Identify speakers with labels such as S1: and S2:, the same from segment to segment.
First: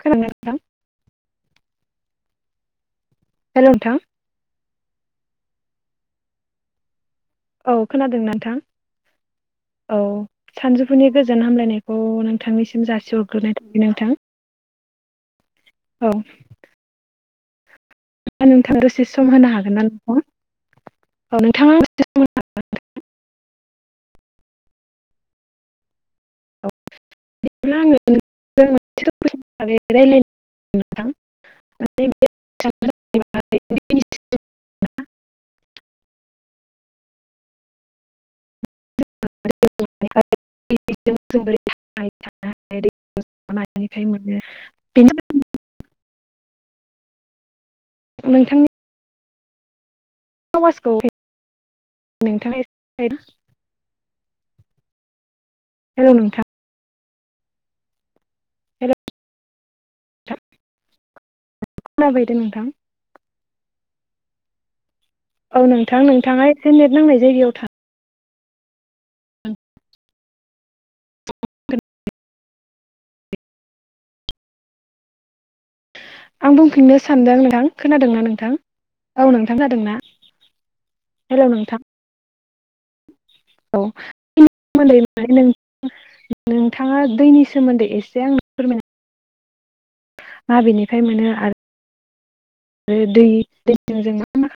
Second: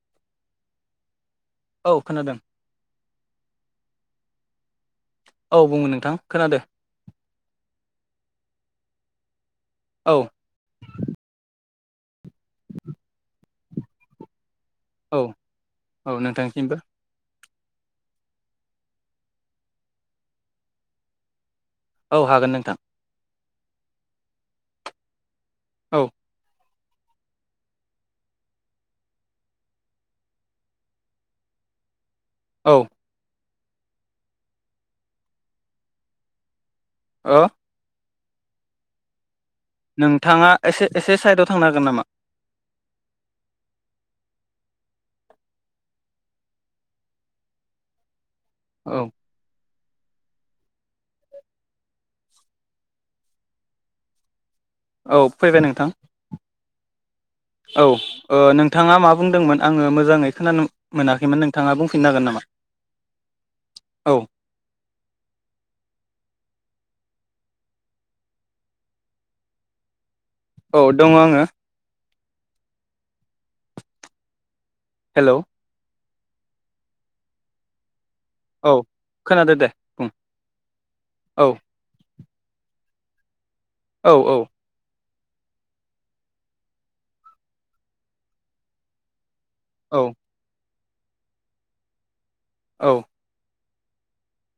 S1: खोनादोंना?
S2: औ खोनादों।
S1: हेलौ नोंथां।
S2: औ बुङो नोंथां खोनादों।
S1: औ खोनादों ना नोंथां औ सानजौफुनि गोजोन हामलायनाय खौ नोंथांनिसिम जासिहरग्रोनाय थाबाय नोंथां।
S2: औ औ नोंथांसिमबो।
S1: नोंथां दसे सम होनो हागोन ना नोंथां औ नों।
S2: औ हागोन नोंथां। औ।
S1: [unintelligible]
S2: औ
S1: [unintelligible]
S2: ओ। नोंथाङा एसे एसे साइदाव थांनो हागोन नामा?
S1: माने [unintelligible] [unintelligible]
S2: औ।
S1: समासखौ नोंथाङा एसे।
S2: औ फैबाय नोंथां
S1: हेल' नोंथां
S2: औ ओ
S1: हेल'
S2: नोंथाङा मा बुंदोंमोन? आंङो मोजांङै
S1: नोंथां
S2: खोनानो मोनाखैमोन नोंथाङा बुंफिननो हागोन
S1: खोनाबायदों
S2: नामा?
S1: नोंथां
S2: औ।
S1: औ नोंथां नोंथाङाय एसे नेट नांनाय जायगायाव थां।
S2: औ दङ आंङो। हेलौ।
S1: आं बुंफिननो सानदों नोंथां खोनादों नों? नोंथां औ
S2: खोनादो
S1: नोंथां
S2: दे
S1: खोनादोंना
S2: बुं औ
S1: हेलौ नोंथां।
S2: औ
S1: [unintelligible] माने नों नोंथाङा दैनि सोमोन्दै एसे आंनो फोरमायना
S2: औ।
S1: माबेनिफ्राय मोनो आरो
S2: औ
S1: आरो दै दैजों जों मा मा।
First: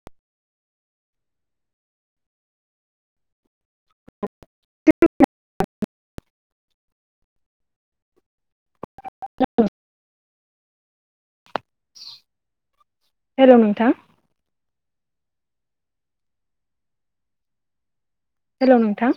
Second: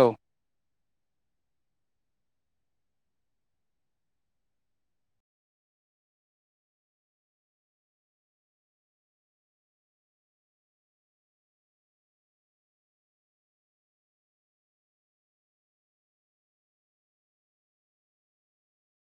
S2: औ। [inaudible]
S1: [unintelligible] हेलौ नोंथां। हेलौ नोंथां।